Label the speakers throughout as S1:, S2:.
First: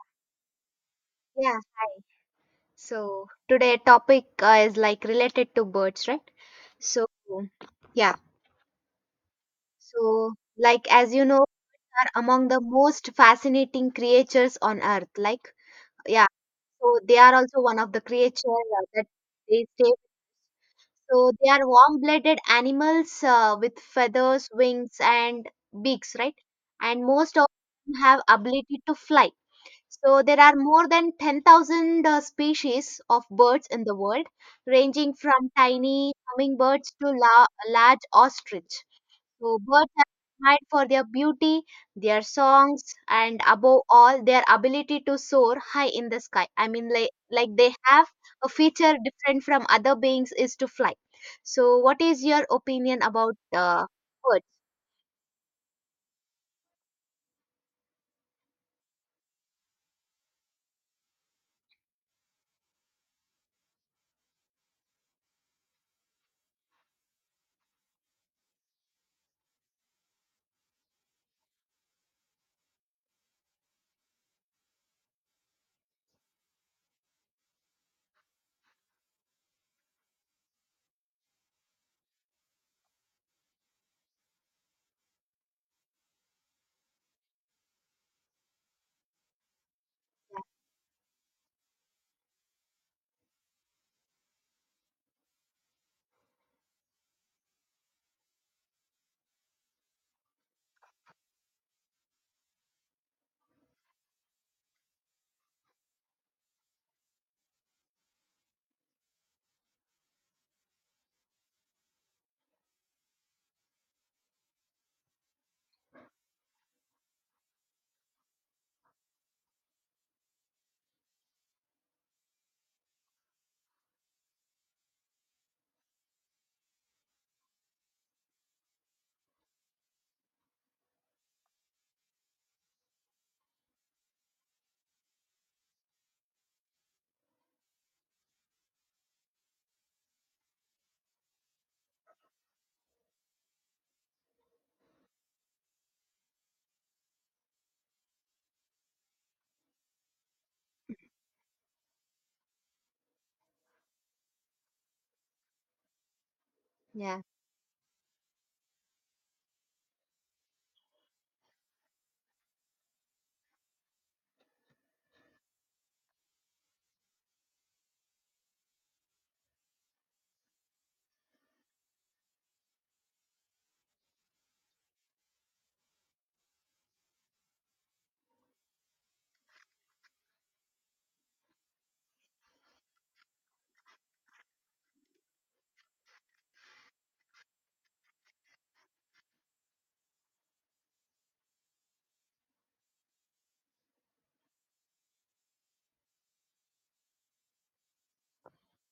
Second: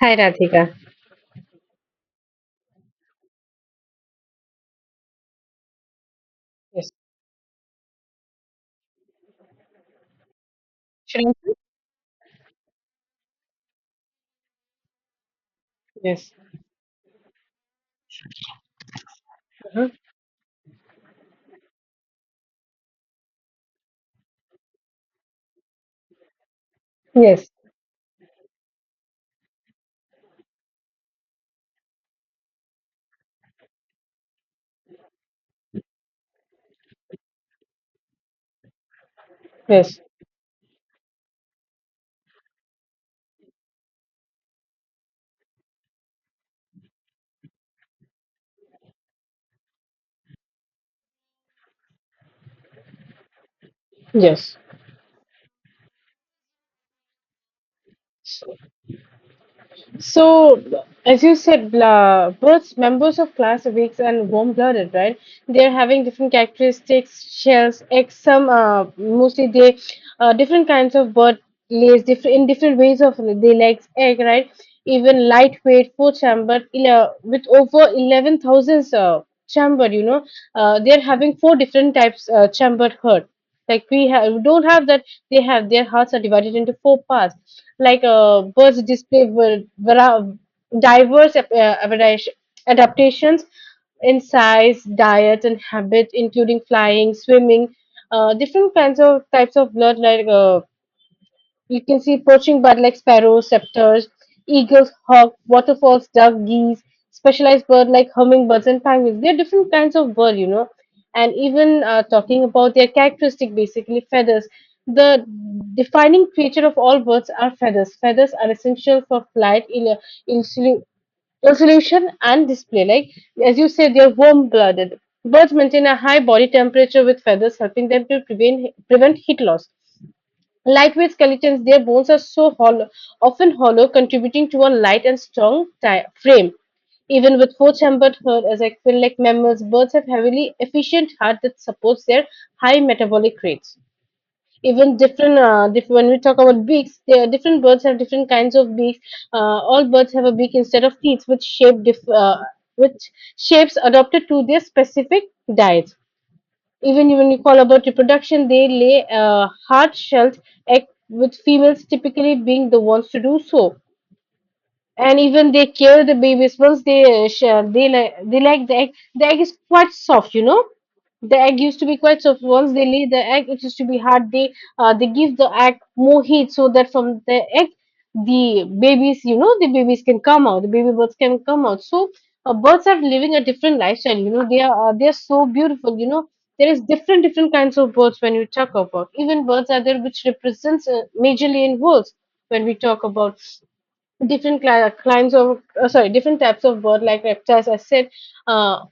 S1: Hi, Radhika.
S2: Yeah, hi. So today topic is like related to birds, right?
S1: Yes.
S2: So yeah. So like as you
S1: Shrimp.
S2: know, are among the most fascinating creatures on earth. Yeah,
S1: Yes.
S2: so they are also one of the creature that they
S1: Uh-huh.
S2: say. So they are warm-blooded animals with feathers, wings, and beaks, right? And most of
S1: Yes.
S2: them have ability to fly. So there are more than 10,000 species of birds in the world, ranging from tiny hummingbirds to large ostrich. So birds
S1: Yes.
S2: are admired for their beauty, their songs, and above all, their ability to soar high in the sky. I mean, like they have a feature different from other beings is to fly. So what is your opinion about birds?
S1: Yes. So, as you said, blah, both members of class are weak and warm-blooded, right? They're having different characteristics, shells, eggs, some, mostly they, different kinds of bird lays different in different ways of they lays egg, right? Even lightweight, four chamber, with over 11,000 chamber, they're having four different types chambered herd. Like we don't have that. They have their hearts are divided into four parts like birds display diverse adaptation- adaptations in size, diet, and habit, including flying, swimming, different kinds of types of blood like you can see poaching bird like sparrows, scepters, eagles, hawk, waterfalls, duck, geese, specialized bird like hummingbirds and penguins. They're different kinds of bird. And even talking about their characteristic, basically feathers. The defining feature of all birds are feathers. Feathers are essential for flight, in, resolution and display. Like as you said, they're warm-blooded. Birds maintain a high body temperature with feathers, helping them to prevent heat loss. Lightweight skeletons, their bones are so hollow, often hollow, contributing to a light and strong frame. Even with four-chambered heart, as I feel like mammals, birds have heavily efficient heart that supports their high metabolic rates. Even when we talk about beaks, there are different birds have different kinds of beaks. All birds have a beak instead of teeth, which shapes adapted to their specific diets. Even
S2: Yeah.
S1: when you call about reproduction, they lay hard-shelled egg, with females typically being the ones to do so. And even they kill the babies once they share, they like the egg. The egg is quite soft. The egg used to be quite soft. Once they lay the egg, it used to be hard. They give the egg more heat so that from the egg, the babies can come out. The baby birds can come out. So birds are living a different lifestyle. They are so beautiful. There is different different kinds of birds. When you talk about, even birds are there which represents majorly in worlds, when we talk about Different cli- climes of sorry, different types of bird like reptiles, I said, uh,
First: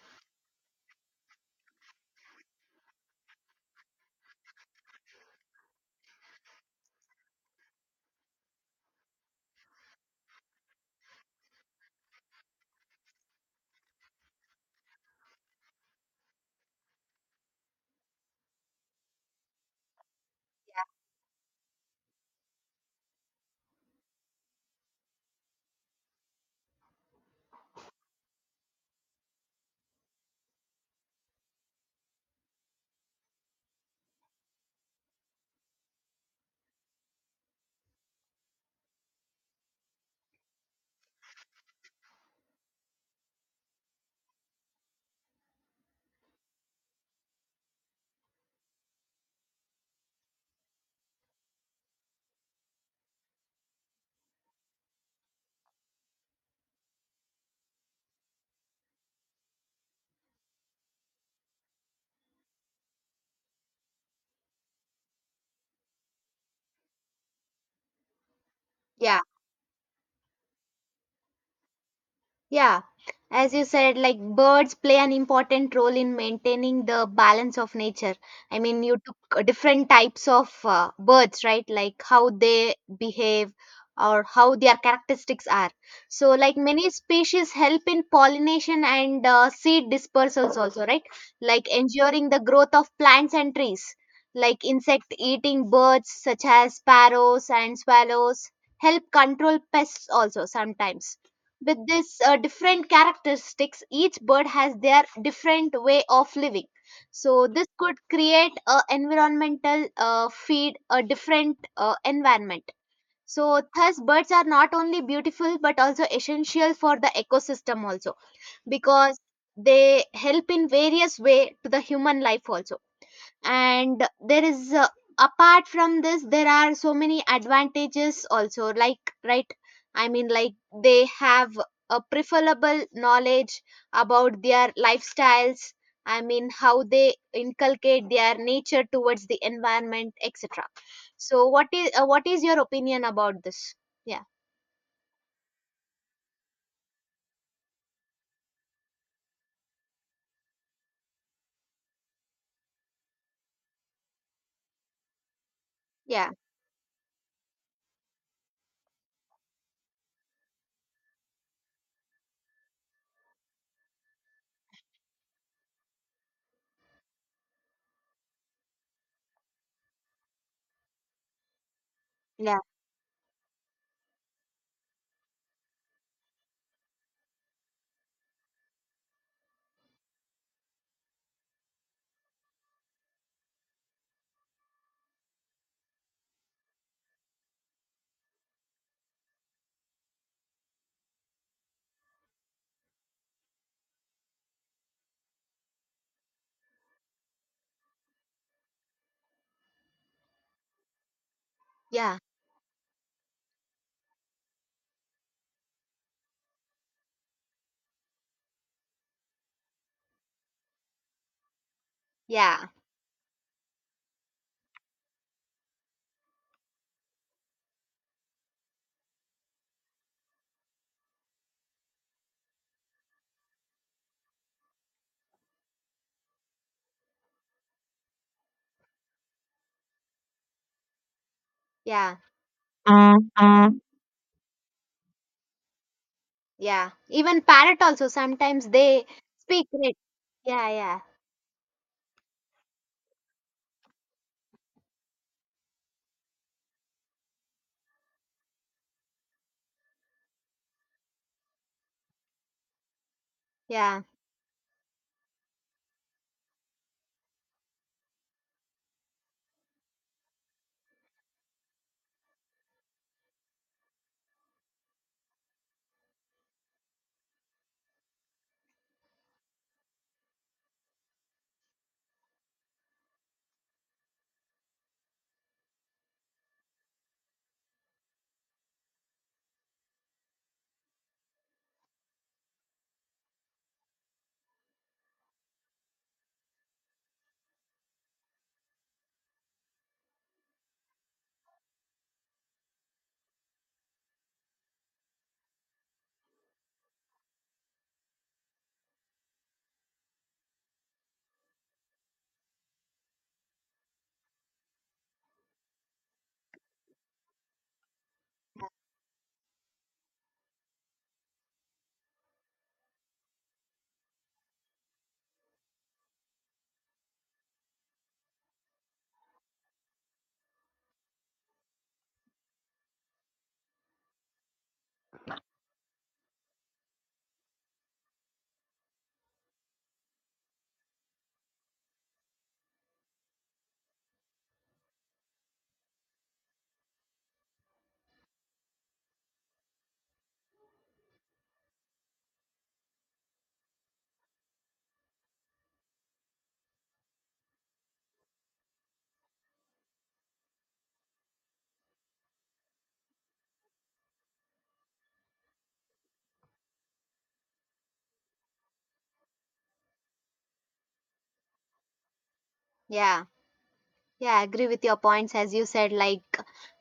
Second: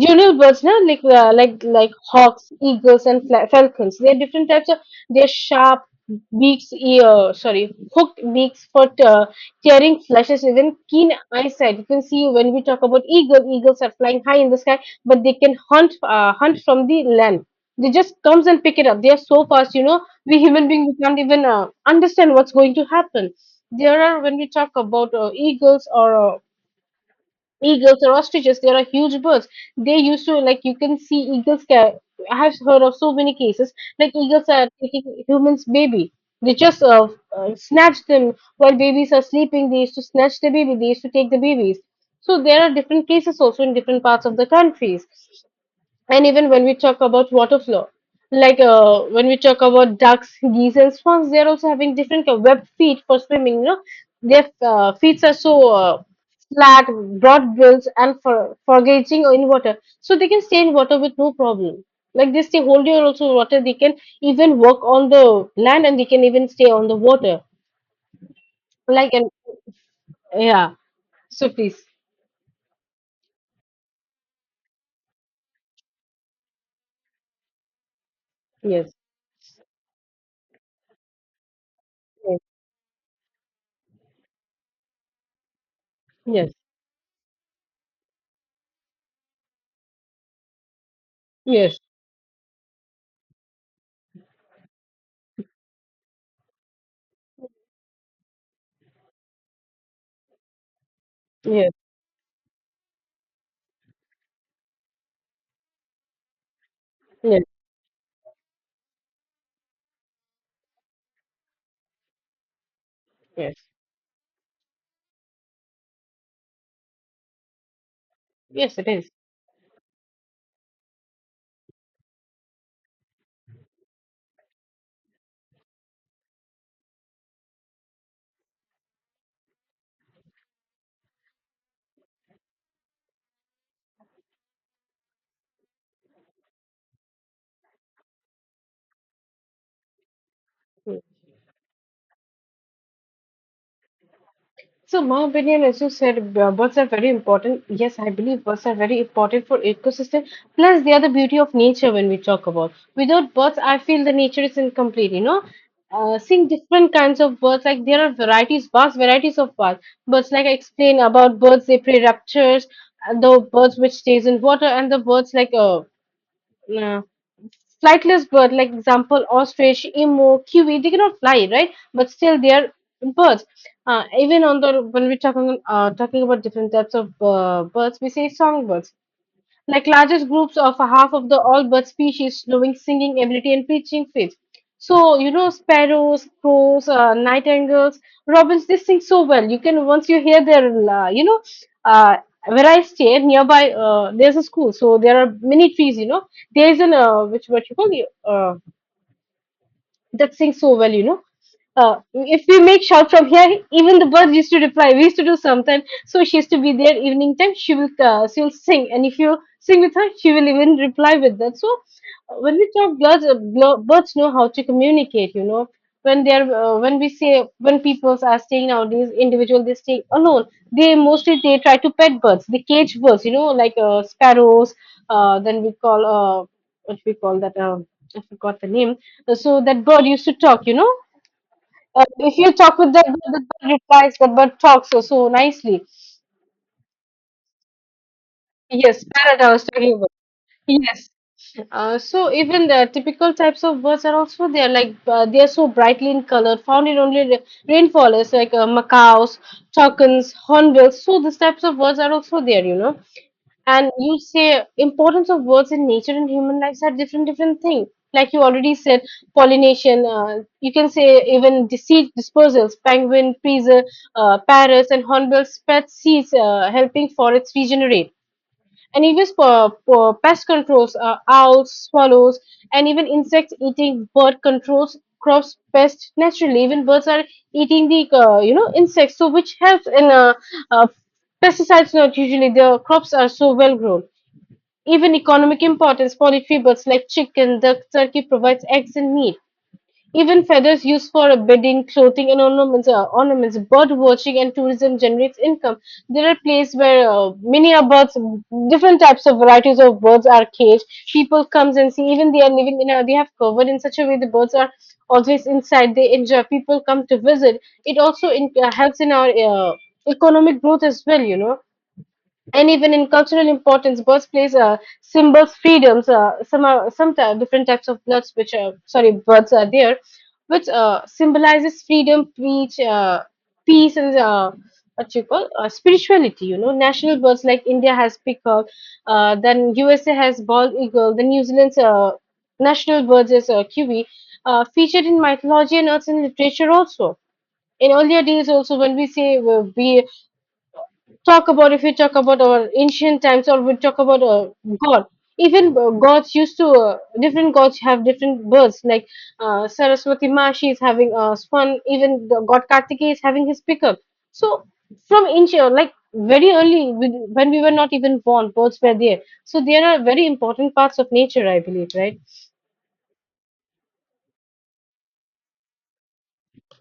S1: jungle birds, na, like hawks, eagles, and falcons. They are different types of. They are sharp beaks, hooked beaks for tearing flashes. Even keen eyesight. You can see when we talk about eagle. Eagles are flying high in the sky, but they can hunt from the land. They just comes and pick it up. They are so fast. We human beings, we can't even understand what's going to happen. There are, when we talk about eagles or ostriches, they are huge birds. They used to, like, you can see eagles. I have heard of so many cases like eagles are taking humans' baby. They just snatch them while babies are sleeping. They used to snatch the baby. They used to take the babies. So there are different cases also in different parts of the countries. And even when we talk about water flow, like when we talk about ducks, geese, and swans, they're also having different kind web feet for swimming. Their feet are so flat, broad bills, and for foraging in water, so they can stay in water with no problem, like they stay hold your also water. They can even walk on the land, and they can even stay on the water, like,
S2: Yeah.
S1: and yeah, so please.
S2: Yeah, as you said, like birds play an important role in maintaining the balance of nature. I mean,
S1: Yes,
S2: you took different types of birds, right? Like how they behave or how their characteristics are. So,
S1: yes,
S2: like many species help in pollination and seed dispersals, also, right? Like
S1: yes,
S2: ensuring the growth of plants and trees. Like insect eating birds, such as sparrows and swallows, help control pests also sometimes
S1: yes, yes,
S2: with this different characteristics, each bird has their different way of living.
S1: yes,
S2: So this could create a environmental feed a different environment.
S1: yes,
S2: So thus birds are not only beautiful but also essential for the ecosystem also
S1: yes, it is.
S2: because they help in various way to the human life also, and there is apart from this there are so many advantages also, like right, I mean, like they have a preferable knowledge about their lifestyles. I mean how they inculcate their nature towards the environment, etc. So what is your opinion about this? yeah
S1: So my opinion, as you said, birds are very important. Yes, I believe birds are very important for ecosystem. Plus, they are the beauty of nature when we talk about. Without birds, I feel the nature is incomplete. You know, uh,
S2: yeah
S1: seeing different kinds of birds, like there are varieties, vast varieties of birds. Birds, like I explained about birds, they prey raptures, and the birds which stays in water, and the birds like uh, flightless bird, like example ostrich, emu, kiwi, they cannot fly, right? But still they
S2: yeah
S1: are birds. Even on the when we're talking about different types of birds, we say songbirds like largest groups of a half of the all bird species, knowing singing ability and preaching faith. So sparrows, crows, nightingales, robins. They sing so well. You can once you hear their, uh, where I stay nearby, there's a school. So there are many trees. There's an which what you call the that sings so well. Uh,
S2: yeah
S1: if we make shout from here, even the birds used to reply. We used to do sometime. So she used to be there evening time. She will sing, and if you sing with her, she will even reply with that. So when
S2: yeah
S1: we talk birds, birds know how to communicate. You know, when they are when we say when people are staying nowadays, individual they stay alone. They mostly they try to pet birds, the cage birds. You know, like sparrows. Then we call, what we call that. I forgot the name, so that bird used to talk. Uh,
S2: yeah
S1: if you talk with that bird, the bird replies, that bird talks so, so nicely.
S2: Yeah, even parrot also sometimes they
S1: Yes, parrot I was
S2: speak,
S1: talking
S2: right?
S1: about.
S2: yeah yeah
S1: Yes. So even the typical types of birds are also there. Like they are so brightly in color, found in only rainforest, like macaws, toucans, hornbills. So these types of birds are also there. And
S2: Yeah,
S1: you say importance of birds in nature and human lives are different different things. Like you already said, pollination. You can say even seed dispersals, penguin, freezer, parrots, and hornbill spread seeds, helping forests regenerate. And even for pest controls, owls, swallows, and even insects eating bird controls crops pest naturally. Even birds are eating the insects, so which helps in uh, pesticides. Not usually the crops are so well grown. Even economic importance, poultry birds like chicken, duck, turkey provides eggs and meat. Even feathers used for bedding, clothing, and ornaments. Bird watching and tourism generates income. There are places where many are birds, different types of varieties of birds are caged. People comes and see. Even they are living they have covered in such a way the birds are always inside. They enjoy. People come to visit. It also helps in our economic growth as well. And even in cultural importance, birthplace symbols freedoms. Some are, some ty- Different types of bloods, birds are there, which symbolizes freedom, peace, and what you call spirituality. National birds like India has peacock, then USA has bald eagle, then New Zealand's national birds is kiwi, featured in mythology and arts and literature also. In earlier days, also when we say, we talk about, if you talk about our ancient times, or we talk about god, even gods used to different gods have different births, like Saraswati Ma, she is having a swan. Even the god Kartikeya is having his pickup. So from ancient, like, very early, when we were not even born, birds were there. So there are very important parts of nature, I believe, right?
S2: yeah, yeah. I agree with your points. As you said, like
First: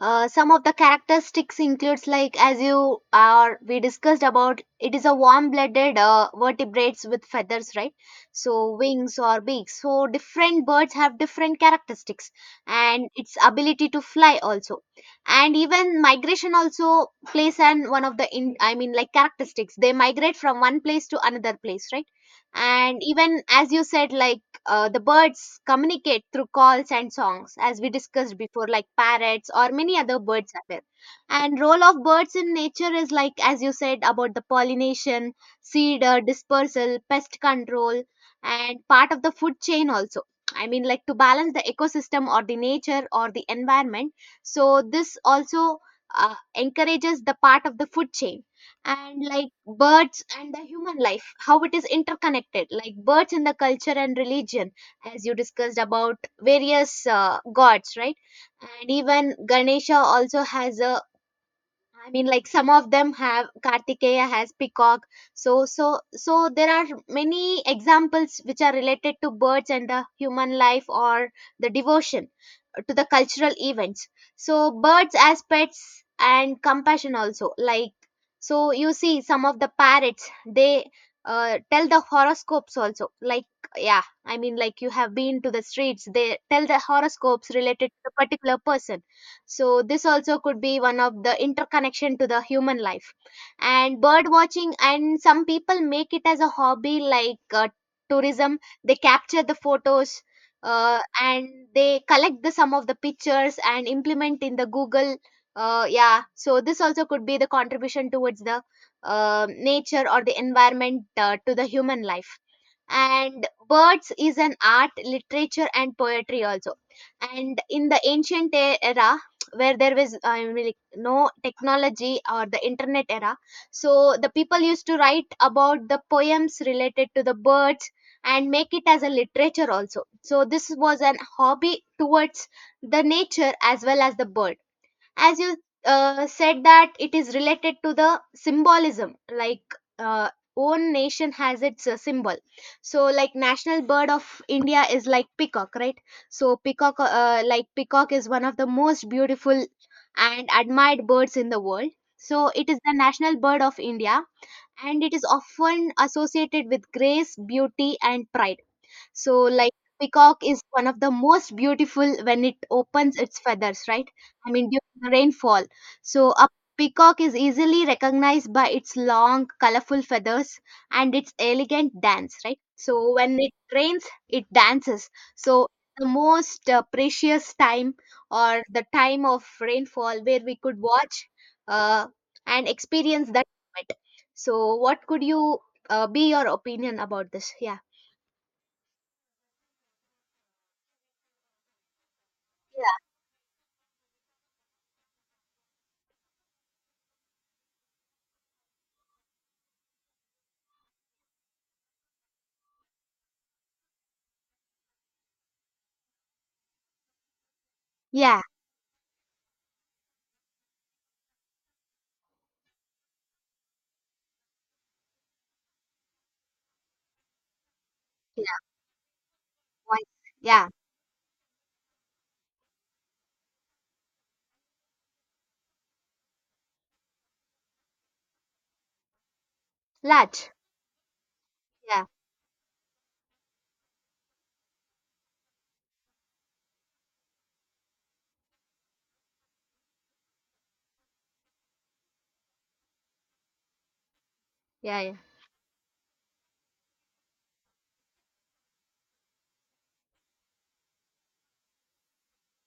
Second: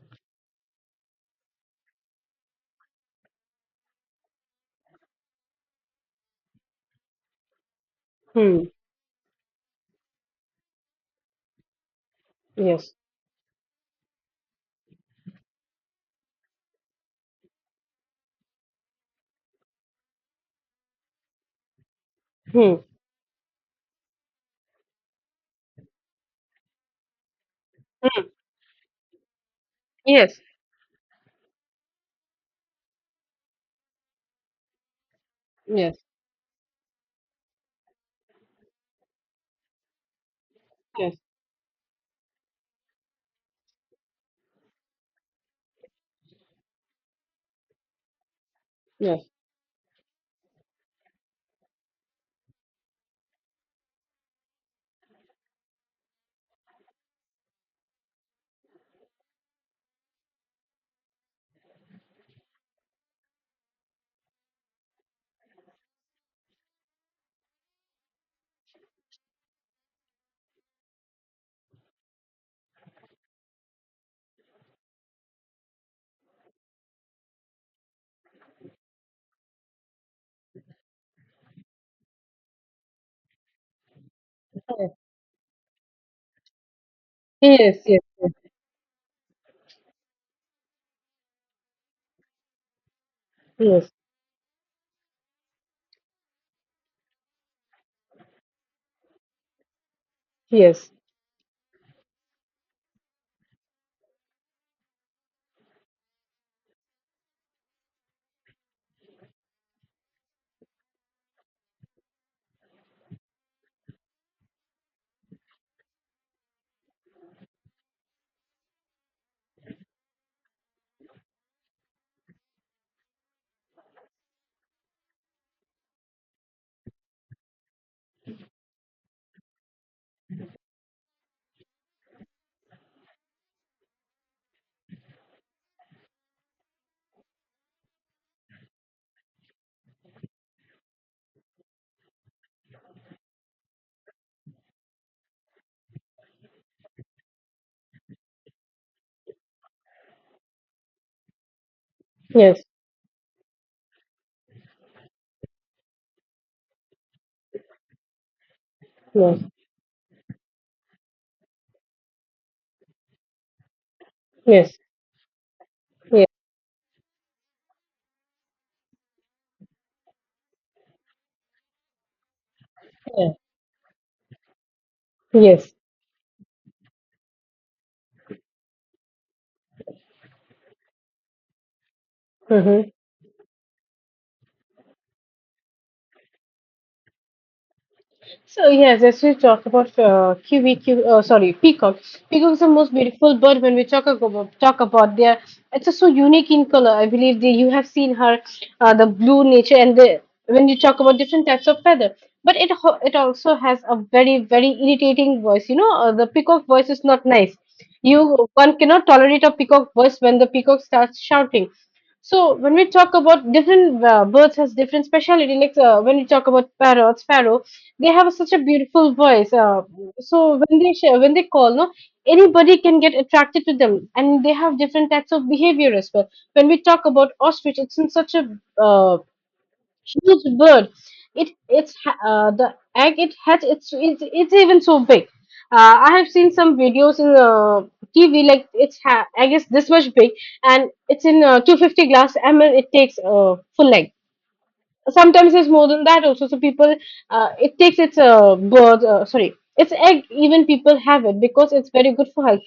S2: some of the characteristics includes like as you are we discussed about it is a warm-blooded vertebrates with feathers, right?
S1: Hmm.
S2: So wings or beaks. So different birds have different characteristics
S1: Yes.
S2: and its ability to fly also, and even migration also plays an one of the in I mean like characteristics. They migrate from one place to another place, right?
S1: Hmm.
S2: And even as you said, like the birds communicate through calls and songs as we discussed before, like parrots or many other
S1: Yes.
S2: birds are there. And role of birds in nature is like as you said about the pollination,
S1: Yes.
S2: seed dispersal, pest control, and part of the food chain also. I mean, like to
S1: Yes.
S2: balance the ecosystem or the nature or the environment. So this also encourages the part of the food chain. And
S1: Yes.
S2: like birds and the human life, how it is interconnected, like birds and the culture and religion, as you discussed about various gods, right? And even Ganesha also has a, I mean, like some of them have, Kartikeya has peacock. So, so, there are many examples which are related to birds and the human life or the devotion to the cultural events. So, birds as pets and compassion also. Like, so you see some of the parrots they tell the horoscopes also. Like, yeah, I mean, like you have been to the streets, they tell the horoscopes
S1: Yes. Yes.
S2: related to the
S1: Yes.
S2: particular person. So this also could be one of the interconnection to the human life.
S1: Yes. Yes.
S2: And bird watching and some people make it as a hobby, like tourism, they capture the photos
S1: Yes.
S2: and they collect the some of the pictures and implement in the Google. Yeah, so this also could be the contribution towards the nature or the environment to the human life. And birds is an art, literature and poetry also, and in the ancient era where there was, I mean, like, no technology or the internet era, so the people used to write about the poems related to the birds and make it as a literature also. So this was an hobby towards the nature as well as the bird. As you said that it is related to the symbolism, like uh, own nation has its symbol. So like national bird of India is like peacock, right? So peacock, like peacock is one of the most beautiful and admired birds in the world, so it is the national bird of India, and it is often associated with grace, beauty and pride. So,
S1: Yes.
S2: like, peacock is one of the most beautiful when it opens its feathers, right? I mean,
S1: Yes. Yes.
S2: during the rainfall. So, a peacock is easily recognized by its long, colorful feathers and its elegant dance, right? So,
S1: Yeah.
S2: when it rains, it dances. So,
S1: Yes.
S2: the most precious time or the time of rainfall where we could watch uh, and
S1: Hmm.
S2: experience that moment. So, what could you be your opinion about this? Yeah.
S1: So yes, as we talk about QVQ, sorry, peacock. Peacock is the most beautiful bird. When we talk about their, it's so unique in color. I believe that you have seen her, the blue nature, and the when you talk about different types of feather. But it also has a very very irritating voice. The peacock voice is not nice. You
S2: Yeah.
S1: one cannot tolerate a peacock voice when the peacock starts shouting. So when we talk about different birds has different speciality, like when we talk about parrots, sparrows, they have such a beautiful voice. Uh,
S2: voice.
S1: so
S2: Yeah,
S1: when they share, when they call, no, anybody can get attracted to them, and they have different types of behavior as well. When we talk about ostrich, it's in such a uh, huge
S2: large.
S1: bird. It it's
S2: Yeah,
S1: ha- uh, the egg it hatch. It's it's even so big. I have seen some videos in TV like I guess this much big, and it's in 250 glass ml. It takes full egg
S2: yeah, yeah,
S1: sometimes it's more than that also. So people, it takes its birth, sorry, its egg even people have it because it's very good for health.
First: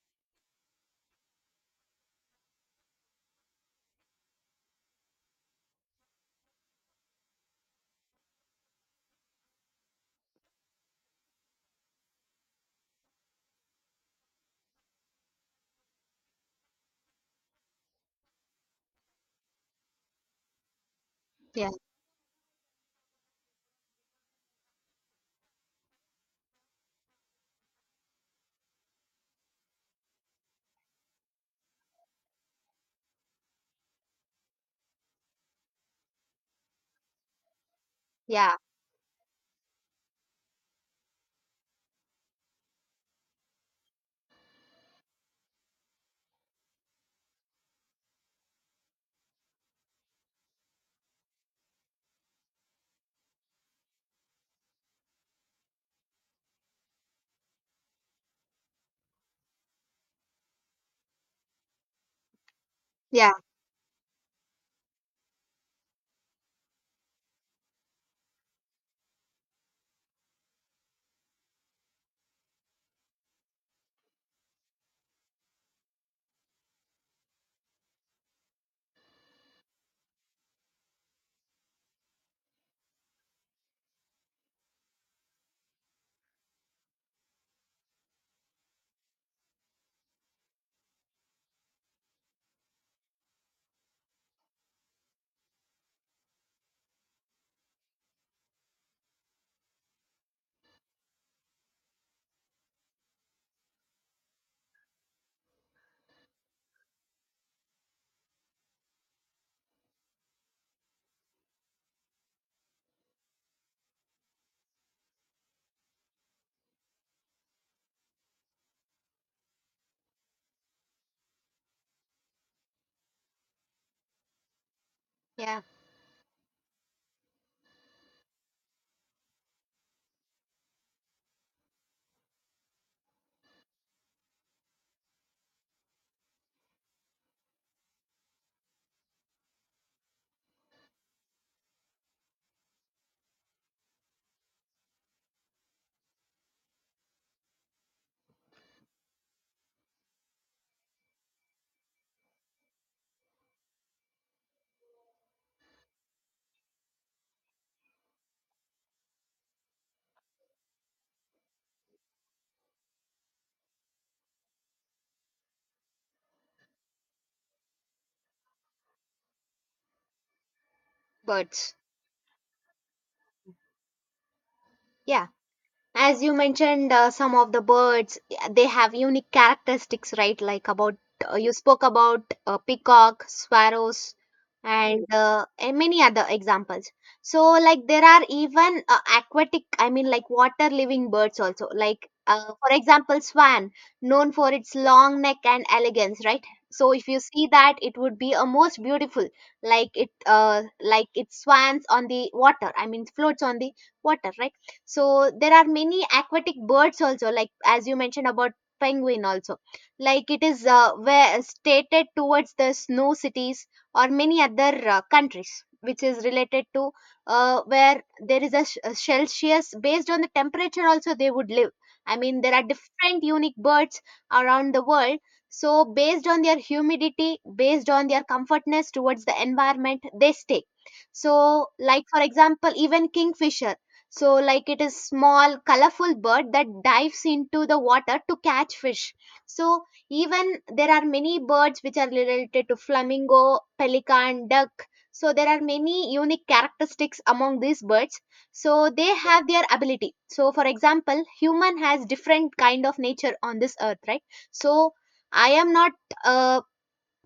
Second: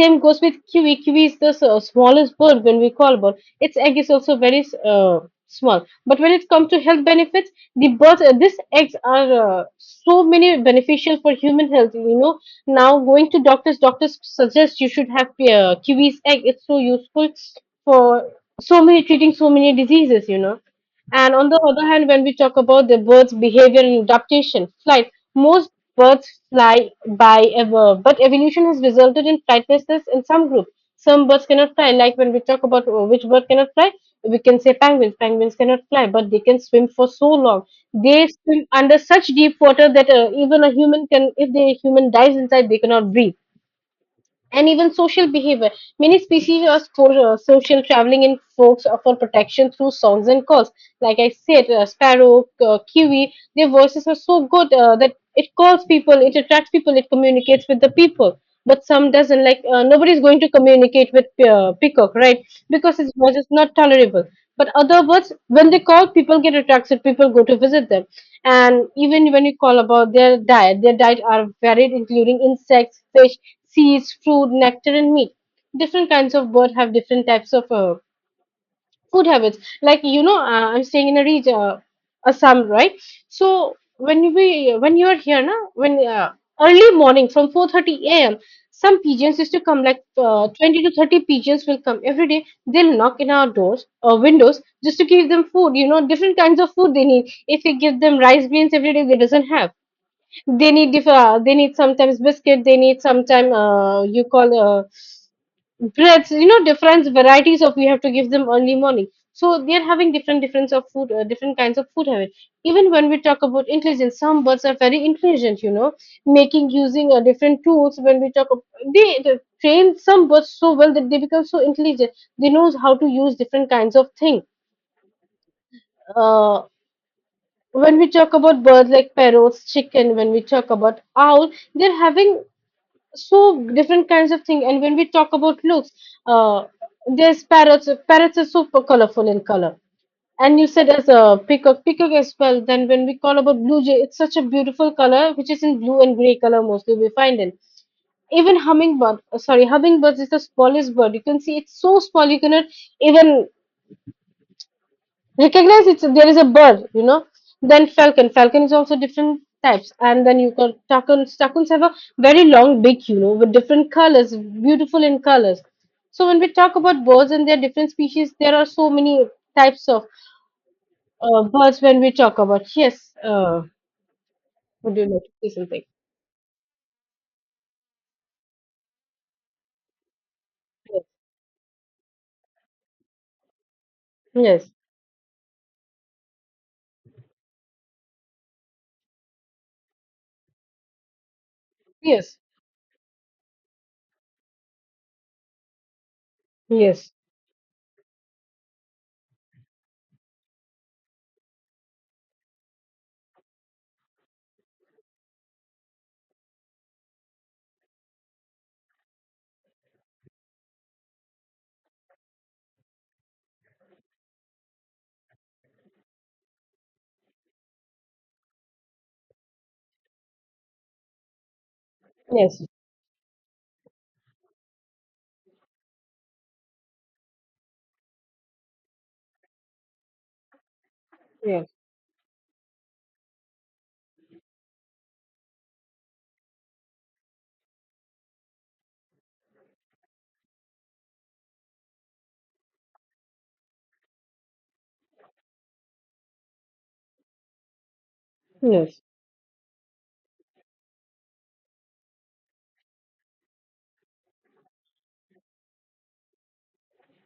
S1: Same goes with kiwi. Kiwi is the smallest bird when we call bird. Its egg is also very uh, small, but when it comes to health benefits, the birds, these eggs are so many beneficial for human health. Now going to doctors, doctors suggest you should have kiwi's egg. It's so useful for so many treating so many diseases. And on the
S2: yeah,
S1: other hand, when we talk about the bird's behavior and adaptation, flight, most birds fly by ever, but evolution has resulted in flightlessness in some groups. Some birds cannot fly, like when we talk about which bird cannot fly, we can say penguins. Penguins cannot fly, but they can swim for so long. They
S2: yeah,
S1: swim under such deep water that even a human can, if the human dives inside, they cannot breathe, and even social behavior. Many species are social, traveling in flocks for protection through songs and calls. Like I said, sparrow, kiwi, their voices are so good that it calls people, it attracts people, it communicates with the people. But some doesn't. Like nobody is going to communicate with peacock, right? Because his
S2: yeah.
S1: voice is not tolerable. But other birds, when they call, people get attracted. People go to visit them. And even when you call about their diet are varied, including insects, fish, seeds, fruit, nectar, and meat. Different kinds of bird have different types of food habits. Like you know, I'm staying in a region, Assam, right? So when you are here, na, when early morning from 4:30 a.m. Some pigeons used to come, like 20 to 30 pigeons will come every day. They'll knock in our doors or windows just to give them food. You know, different kinds of food they need. If you give them rice grains every day, they doesn't have. They need, if they need sometimes biscuit, they need sometime, you call breads, you know, different varieties of we have to give them early morning. So they're having different difference of food, different kinds of food habit. Even when we talk about intelligence, some birds are very intelligent, you know, making using different tools. When we talk of, they train some birds so well that they become so intelligent. They knows how to use different kinds of thing.
S2: yeah.
S1: uh, when we talk about birds like parrots, chicken, when we talk about owl, they're having so different kinds of thing. And when we talk about looks, uh there's parrots. Parrots are super colorful in color. And you said as a peacock, peacock as well. Then when we call about blue jay, it's such a beautiful color which is in blue and gray color, mostly we find in even hummingbird, sorry hummingbirds is the smallest bird. You can see it's so small, you cannot even recognize it's there is a bird, you know. Then falcon, falcon is also different types. And then you got starkuns, starkuns have a very long beak, you know, with different colors, beautiful in colors. So when we talk about birds and their different species, there are so many types of
S2: Birds.
S1: birds. When we talk about, yes, would you like
S2: Yeah.
S1: to say something?
S2: As you mentioned, some of the birds, yeah, they have unique characteristics, right? Like about you spoke about peacock, sparrows,
S1: Yes,
S2: and many other examples. So, like there are even aquatic, I mean, like water living birds also. Like
S1: yes,
S2: for example, swan, known for its long neck and elegance, right? So, if
S1: yes,
S2: you see that, it would be a most beautiful, like it swans on the water. I mean, floats on the water, right? So there are many aquatic birds also, like as you mentioned about penguin also. Like it is where stated towards the snow cities or many other countries, which is related to where there is a, a Celsius based on the temperature also they would live. I mean there
S1: yes,
S2: are different unique birds around the world. So based on their humidity, based on their comfortness towards the environment, they stay. So
S1: yes, yes,
S2: like for example even kingfisher, so, like it is small, colorful bird that dives into the water to catch fish. So, even there are many birds which are related to flamingo, pelican, duck. So, there are many unique characteristics among these birds. So,
S1: yes,
S2: they have their ability. So, for example, human has different kind of nature on this earth, right? So, I am not uh,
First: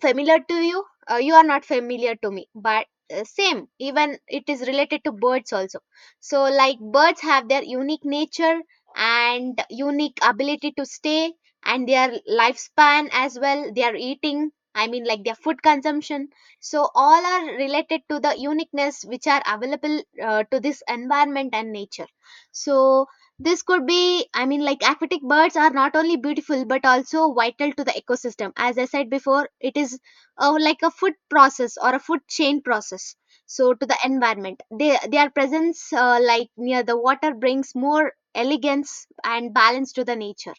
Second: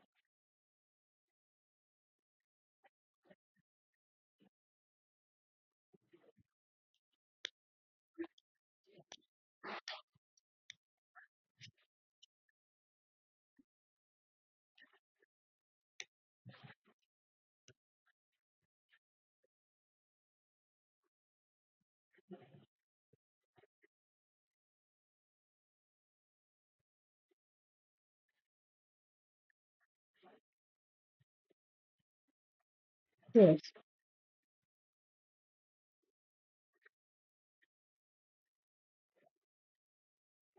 S2: familiar to you? You are not familiar to me, but same. Even it is related to birds also. So, like birds have their unique nature and unique ability to stay, and their lifespan as well. Their eating, I mean, like their food consumption. So, all are related to the uniqueness which are available to this environment and nature. So, this could be, I mean, like aquatic birds are not only beautiful but also vital to the ecosystem. As I said before, it is like a food process or a food chain process.
S1: yes,
S2: So to the environment, they, their presence like near the water brings more elegance and balance to the nature.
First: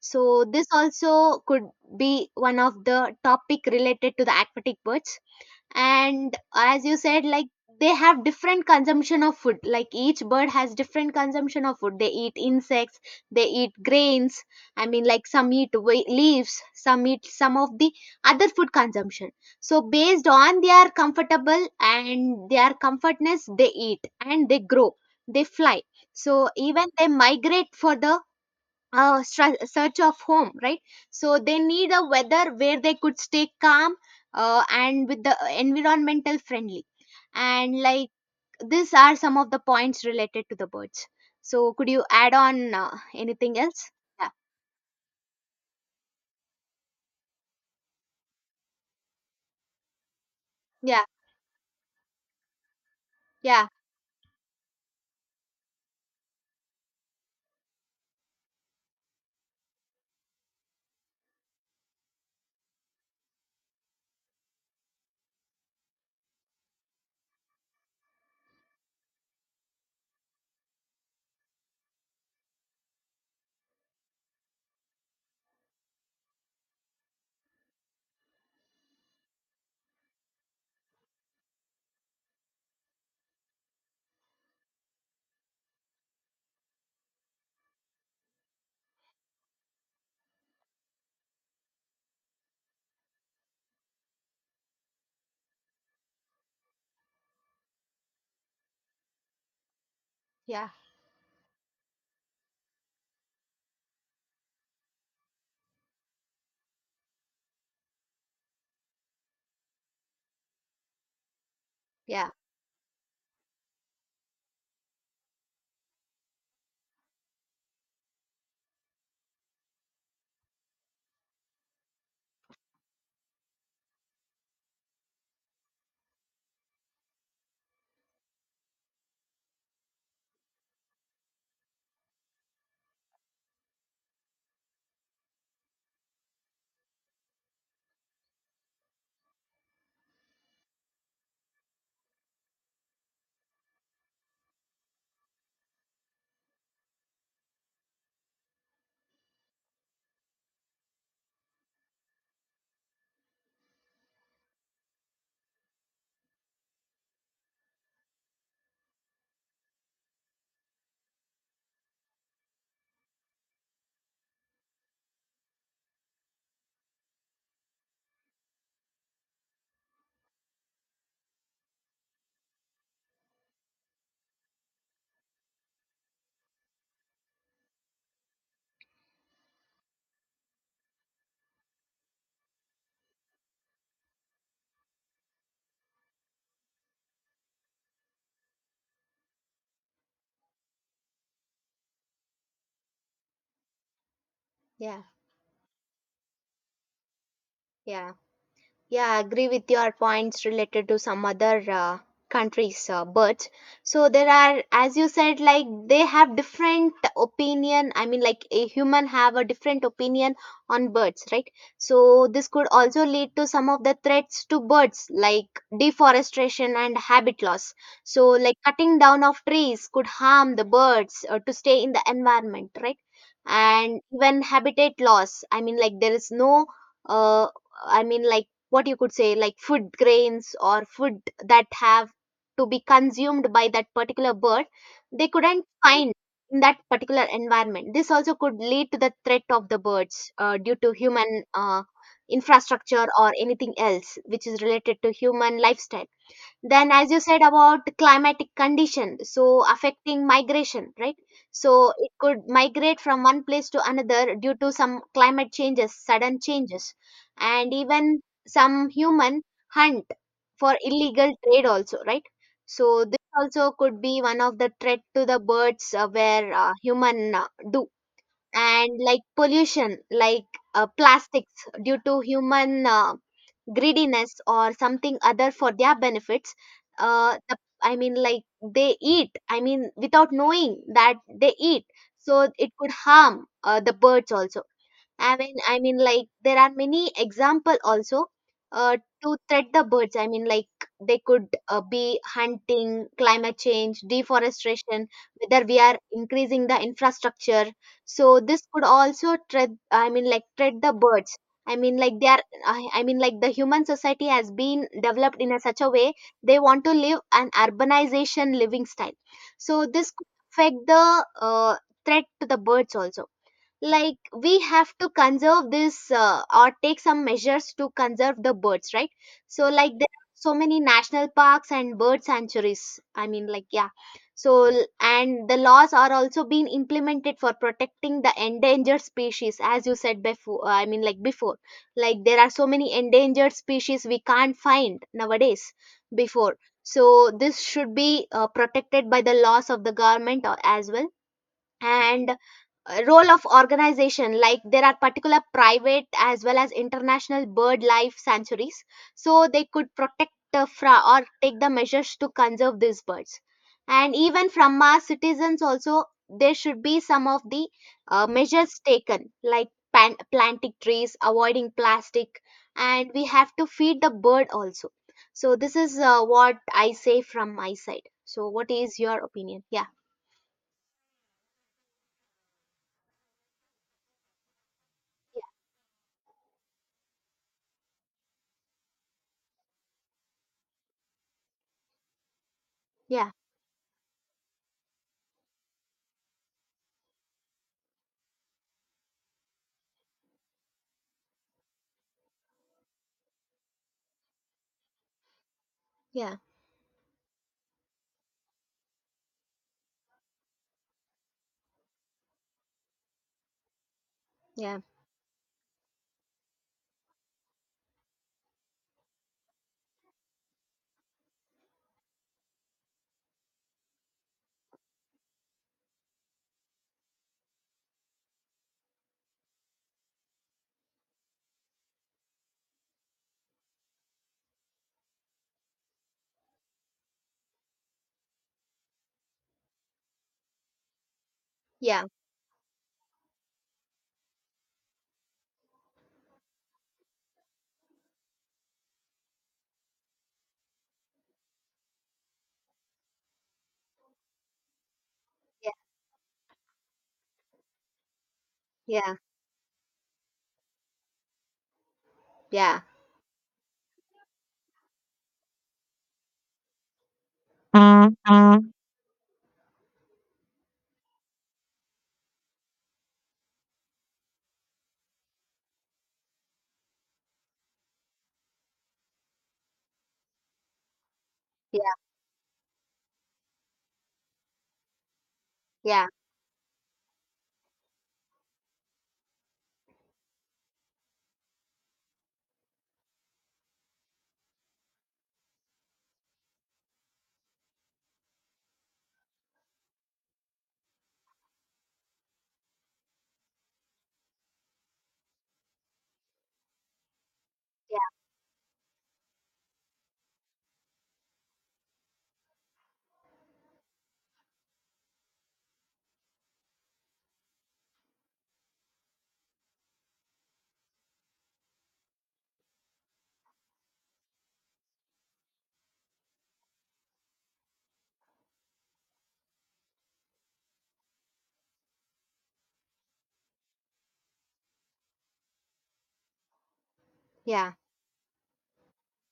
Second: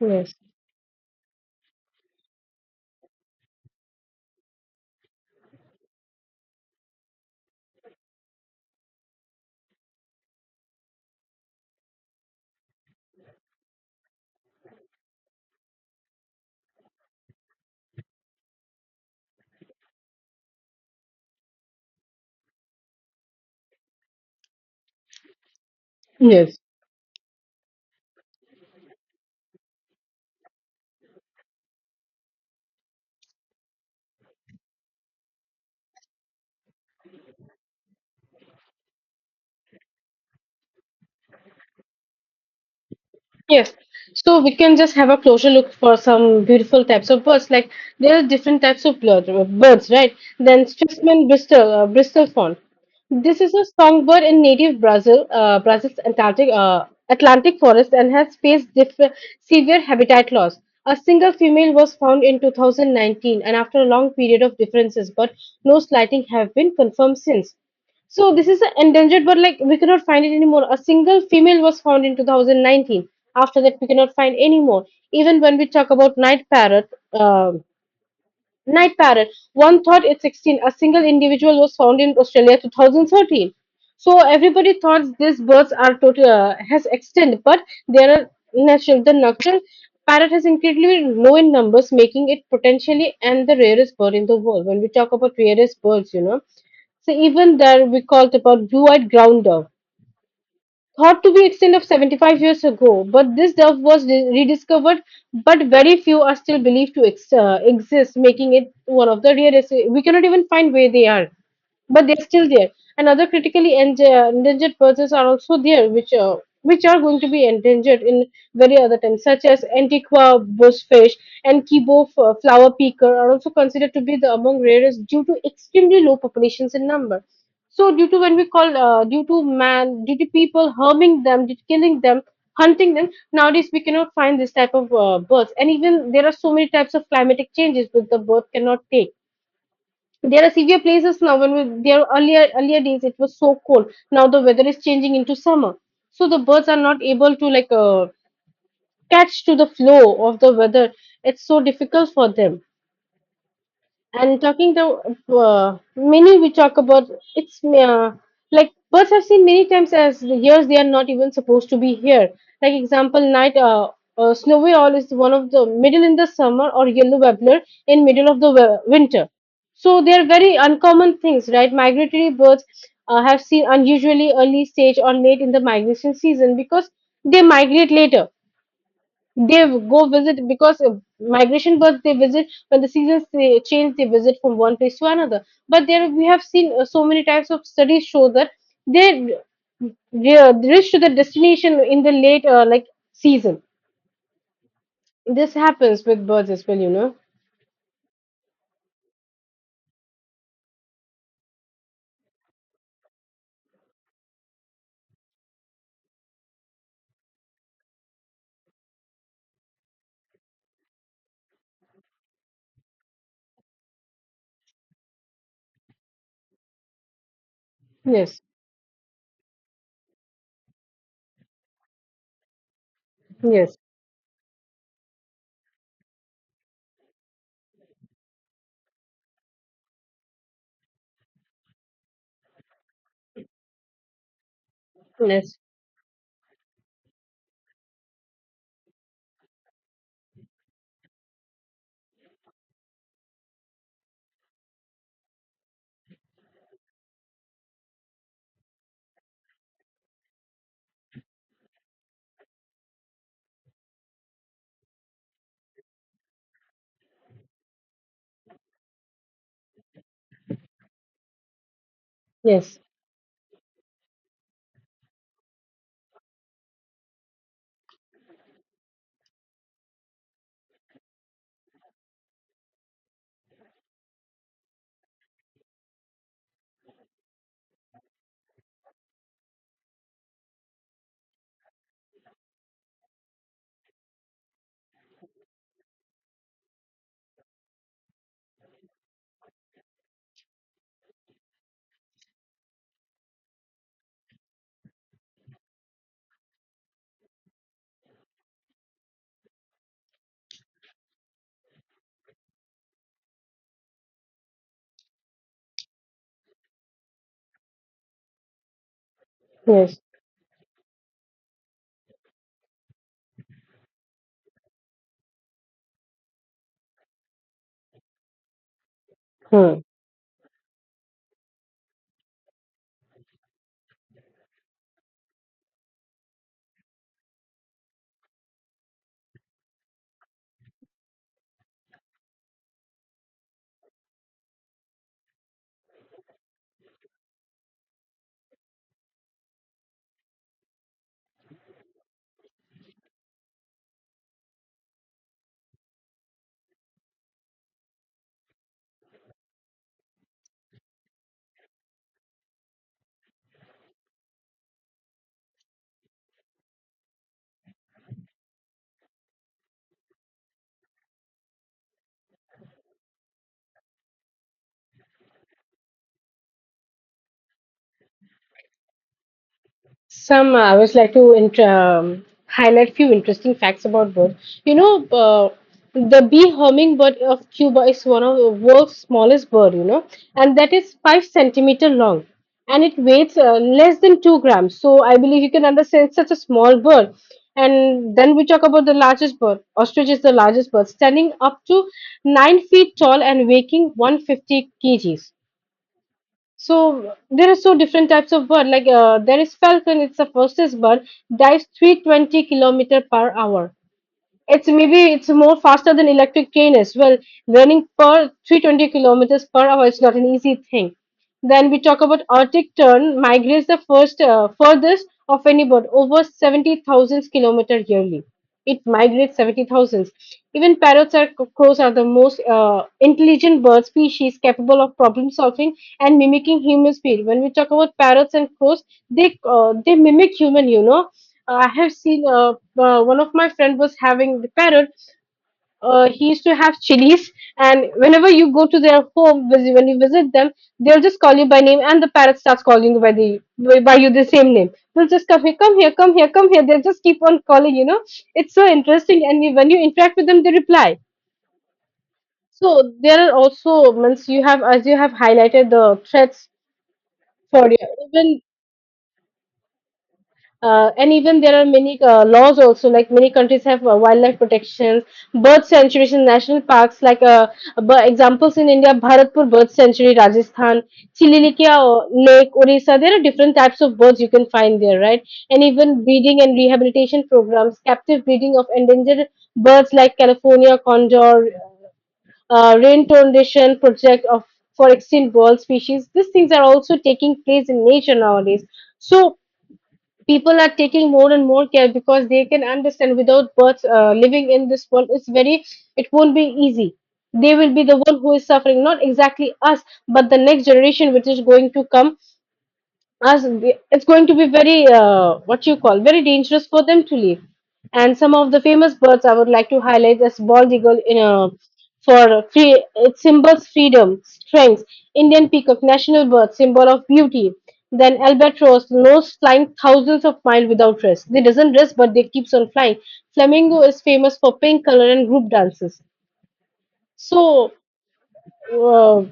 S1: yes.
S2: So this also could be one of the topic related to the aquatic birds. And as you said, like they have different consumption of food. Like each bird has different consumption of food. They eat insects, they eat grains. I mean, like some eat leaves, some eat some of the other food consumption. So based on their comfortable and their comfortness, they eat and they grow, they fly. So
S1: Yes.
S2: even they migrate for the search of home, right? So they need a weather where they could stay calm and with the environmental friendly. And like these are some of the points related to the birds. So could you add on anything
S1: Yes.
S2: else?
S1: So we can just have a closer look for some beautiful types of birds. Like there are different types of birds, right? Then
S2: Yeah,
S1: Stridsman Bristol, Bristol fawn. This is a
S2: yeah,
S1: songbird in native Brazil, Brazil's Atlantic, Atlantic forest and has faced severe habitat loss. A single female was found in 2019, and after a long period of differences, but no sighting have been confirmed since. So this is an endangered, but like we cannot find it anymore. A single female was found in 2019. After that, we cannot find anymore. Even when we talk about night parrot. Night parrot. One thought at 16, a single individual was found in Australia 2013. So everybody thought these birds are total has extinct, but they are natural. The nocturnal parrot has incredibly low in numbers, making it potentially and the rarest bird in the world. When we talk about rarest birds, you know, so even there we called about blue-eyed grounder.
S2: yeah,
S1: Thought to be extinct of 75 years ago, but this dove was rediscovered, but very few are still believed to exist, making it one of the rarest. We cannot even find where they are, but they're
S2: yeah,
S1: still there. And other critically endangered birds are also there, which are going to be endangered in very other times, such as antiqua bushfish and flower peaker are also considered to be the among rarest due to extremely low populations in number. So due to when we call due to man, due to people harming them, due to killing them, hunting them, nowadays we cannot find this type of birds. And even there are so many types of climatic changes which the bird cannot take. There are severe places now. When we, there were earlier days it was so cold. Now the weather is changing into summer, so the birds are not able to like catch to the flow of the weather. It's so difficult for them. And talking the many we talk about it's like birds have seen many times as the years they are not even supposed to be here, like example night snowy owl is one of the middle in the summer, or yellow warbler in middle of the winter. So they are very uncommon things, right? Migratory birds, have seen unusually early stage or late in the migration season because they migrate later. They go visit because migration birds, they visit when the seasons they change, they visit from one place to another. But there we have seen so many types of studies show that they they reach to the destination in the late like season.
S2: yeah,
S1: This happens with birds as well, you know.
S2: yeah, yeah. Yeah, I agree with your points related to some other countries, but so there are, as you said, like they have different opinion. I mean, like a human have a different opinion on birds, right? So this could also lead to some of the threats to birds, like deforestation and habit loss. So
S1: Yes,
S2: like cutting down of trees could harm the birds to stay in the environment, right?
S1: yes,
S2: And even habitat loss. I mean, like there is no. Uh, I mean, like what you could say, like food grains or food that have to be consumed by that particular bird, they
S1: yes,
S2: couldn't find in that particular environment. This also could lead to the threat of the birds due to human infrastructure or anything else which is related to human lifestyle. Then as you said about climatic condition, so affecting migration, right? So it could migrate from one place to another due to some climate changes, sudden changes. And even some human hunt for illegal trade also, right?
S1: yes,
S2: So this also could be one of the threat to the birds where human do. And like pollution, like plastics, due to human greediness or something other for their benefits, uh the, I mean, like they eat, I mean without knowing that they eat. So it could harm the birds also. I mean, like there are many example also uh, to threat the birds. I mean, like they could be hunting, climate change, deforestation, whether we are increasing the infrastructure. So this could also threat. I mean, like threat the birds. I mean, like they are. I mean, like the human society has been developed in a such a way they want to live an urbanization living style. So
S1: yes.
S2: this could affect the threat to the birds also. Like we have to conserve this or take some measures to conserve the birds, right? So
S1: Hmm.
S2: like there are so many national parks and bird sanctuaries. I mean, like, yeah. So and the laws are also being implemented for protecting the endangered species, as you said before. I mean, like before, like there are so many endangered species we can't find nowadays before. So this should be protected by the laws of the government or as well. And role of organization, like there are particular private as well as international bird life sanctuaries, so they could protect or take the measures to conserve these birds. And even from our citizens also there should be some of the measures taken, like planting trees, avoiding plastic, and we have to feed the bird also. So this is what I say from my side. So what is your opinion? Yeah
S1: Some I was like to highlight few interesting facts about birds. You know, the bee hummingbird of Cuba is one of the world's smallest bird. You know, and that is 5 centimeter long, and it
S2: yeah
S1: weighs less than 2 grams. So I believe you can understand it's such a small bird. And then we talk about the largest bird. Ostrich is the largest bird, standing up to 9 feet tall and weighing 150 kgs.
S2: yeah
S1: So there are so different types of bird. Like there is falcon. It's a fastest bird, dives 320 kilometer per hour. It's
S2: yeah
S1: maybe it's more faster than electric train as well. Running per 320 kilometers per hour is not an easy thing. Then we talk about Arctic tern migrates the first furthest of any bird, over 70,000 kilometers yearly. It migrates 70,000. Even parrots or crows are the most intelligent bird species, capable of problem solving and mimicking human speed. When we talk about parrots and crows, they mimic human, you know. I have
S2: yeah
S1: seen One of my friend was having the parrot. He used to have chilies, and whenever you go to their home, when you visit them, they'll just call you by name, and the parrot starts calling you by the by you the same name. They'll just come here, come here, come here, come here. They'll just keep on calling. You know, it's so
S2: yeah
S1: interesting, and you- when you interact with them, they reply.
S2: yeah,
S1: So there are also once you have as you have highlighted the threats for you. And even there are many laws also, like many countries have wildlife protections, bird sanctuaries in national parks, like examples in India, Bharatpur Bird Sanctuary, Rajasthan, Chililikia
S2: yeah,
S1: Lake, Orissa. There are different types of birds you can find there, right? And even
S2: yeah,
S1: breeding and rehabilitation programs, captive breeding of endangered birds like California condor, rain tornation project of for extinct bird species. These things are also taking place in nature nowadays. So people are taking more and more care because they can understand without birth living in this world is very, it won't be easy. They will be the
S2: yeah,
S1: one who is suffering, not exactly us, but the next generation which is going to come, it's going to be very what you call very dangerous for them to leave. And some of the famous birds I would like to highlight as bald eagle in a for free, it symbols freedom strength. Indian peacock, national bird, symbol of beauty. Then albatross nose flying thousands of miles without rest, they doesn't rest, but they keeps on flying. Flamingo is famous for pink color and group dances.
S2: yeah,
S1: So, uh,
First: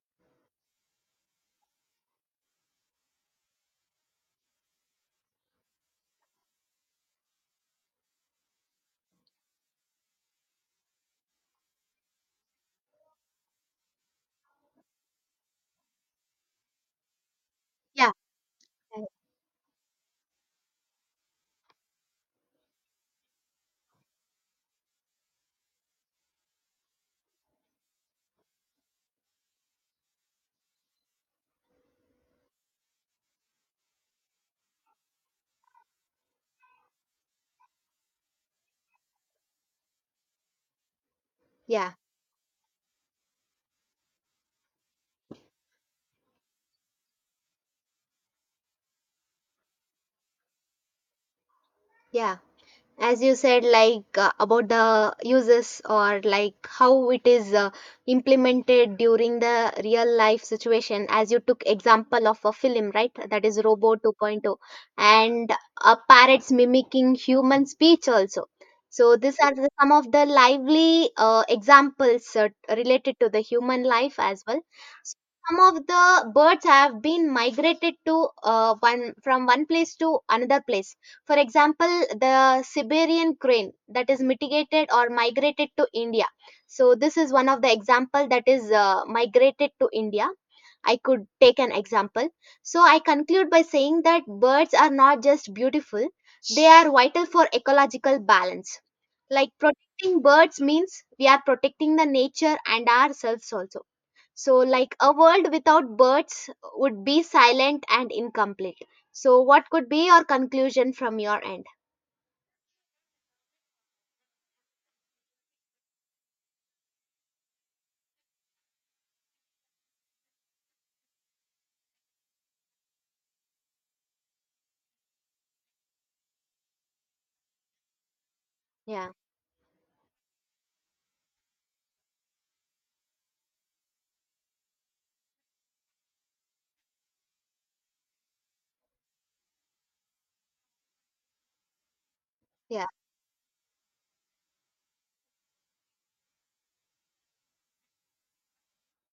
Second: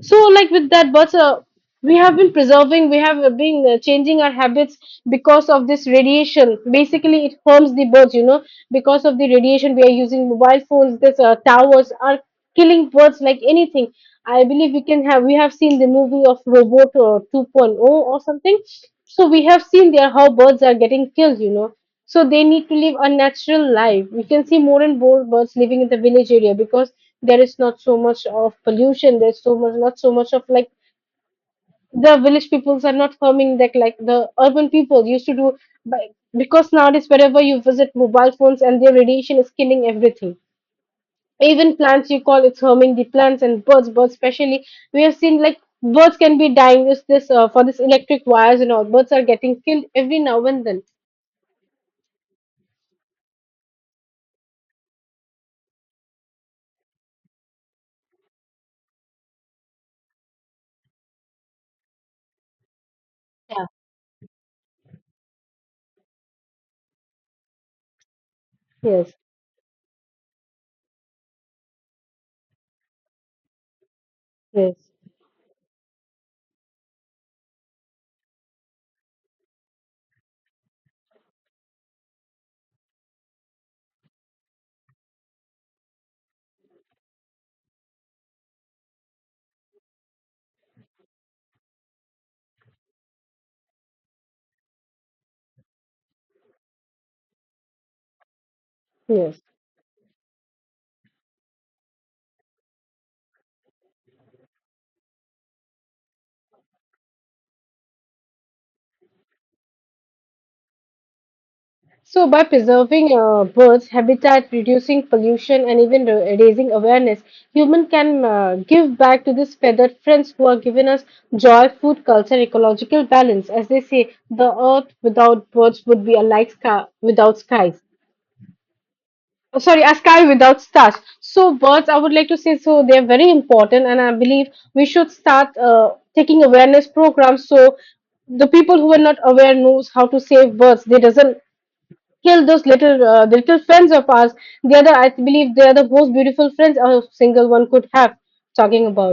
S1: so, like with that butter, we have been preserving, we have been changing our habits because of this radiation. Basically, it harms the birds, you know, because of the radiation we are using mobile phones, this towers are killing birds like anything. I believe we can have, we have seen the movie of Robot, 2.0
S2: yeah,
S1: or something.
S2: yeah,
S1: So, we have seen there how birds are getting killed, you know. So they need to live a natural life. We can see more and more birds living in the village area because there is not so much of pollution. There's so much, not so much of like the village peoples are not farming that like the urban people used to do. But because nowadays wherever you visit, mobile phones and their radiation is killing everything. Even
S2: yeah,
S1: plants you call it's harming the plants and birds. Birds especially we have seen like birds can be dying this this for this electric wires and all. Birds are getting killed every now and then.
S2: yeah, as you said, like about the uses or like how it is implemented during the real life situation, as you took example of a film, right, that is
S1: Yeah.
S2: Robo 2.0 and parrots mimicking human speech also.
S1: Yes,
S2: So these are the, some of the lively examples related to the human life as well.
S1: yes,
S2: So some of the birds have been migrated to one from one place to another place. For example, the Siberian crane that is mitigated or migrated to India. So this is one of the example that is migrated to India. I could take an example. So I conclude by saying that birds are not just beautiful, they are vital for ecological balance.
S1: yes.
S2: Like protecting birds means we are protecting the nature and ourselves also. So, like a world without birds would be silent and incomplete. So, what could be your conclusion from your end?
S1: So, by preserving birds' habitat, reducing pollution, and even raising awareness, human can give back to these feathered friends who are giving us joy, food, culture, ecological balance. As they say, the earth without birds would be a light sky without skies.
S2: Yeah,
S1: Oh, sorry, a sky without stars. So, birds, I would like to say, so they are very important, and I believe we should start taking awareness programs so the people who are not aware knows how to save birds. They doesn't kill those
S2: yeah.
S1: little the little friends of ours. They are the, I believe they are the most beautiful friends a single one could have. Talking about.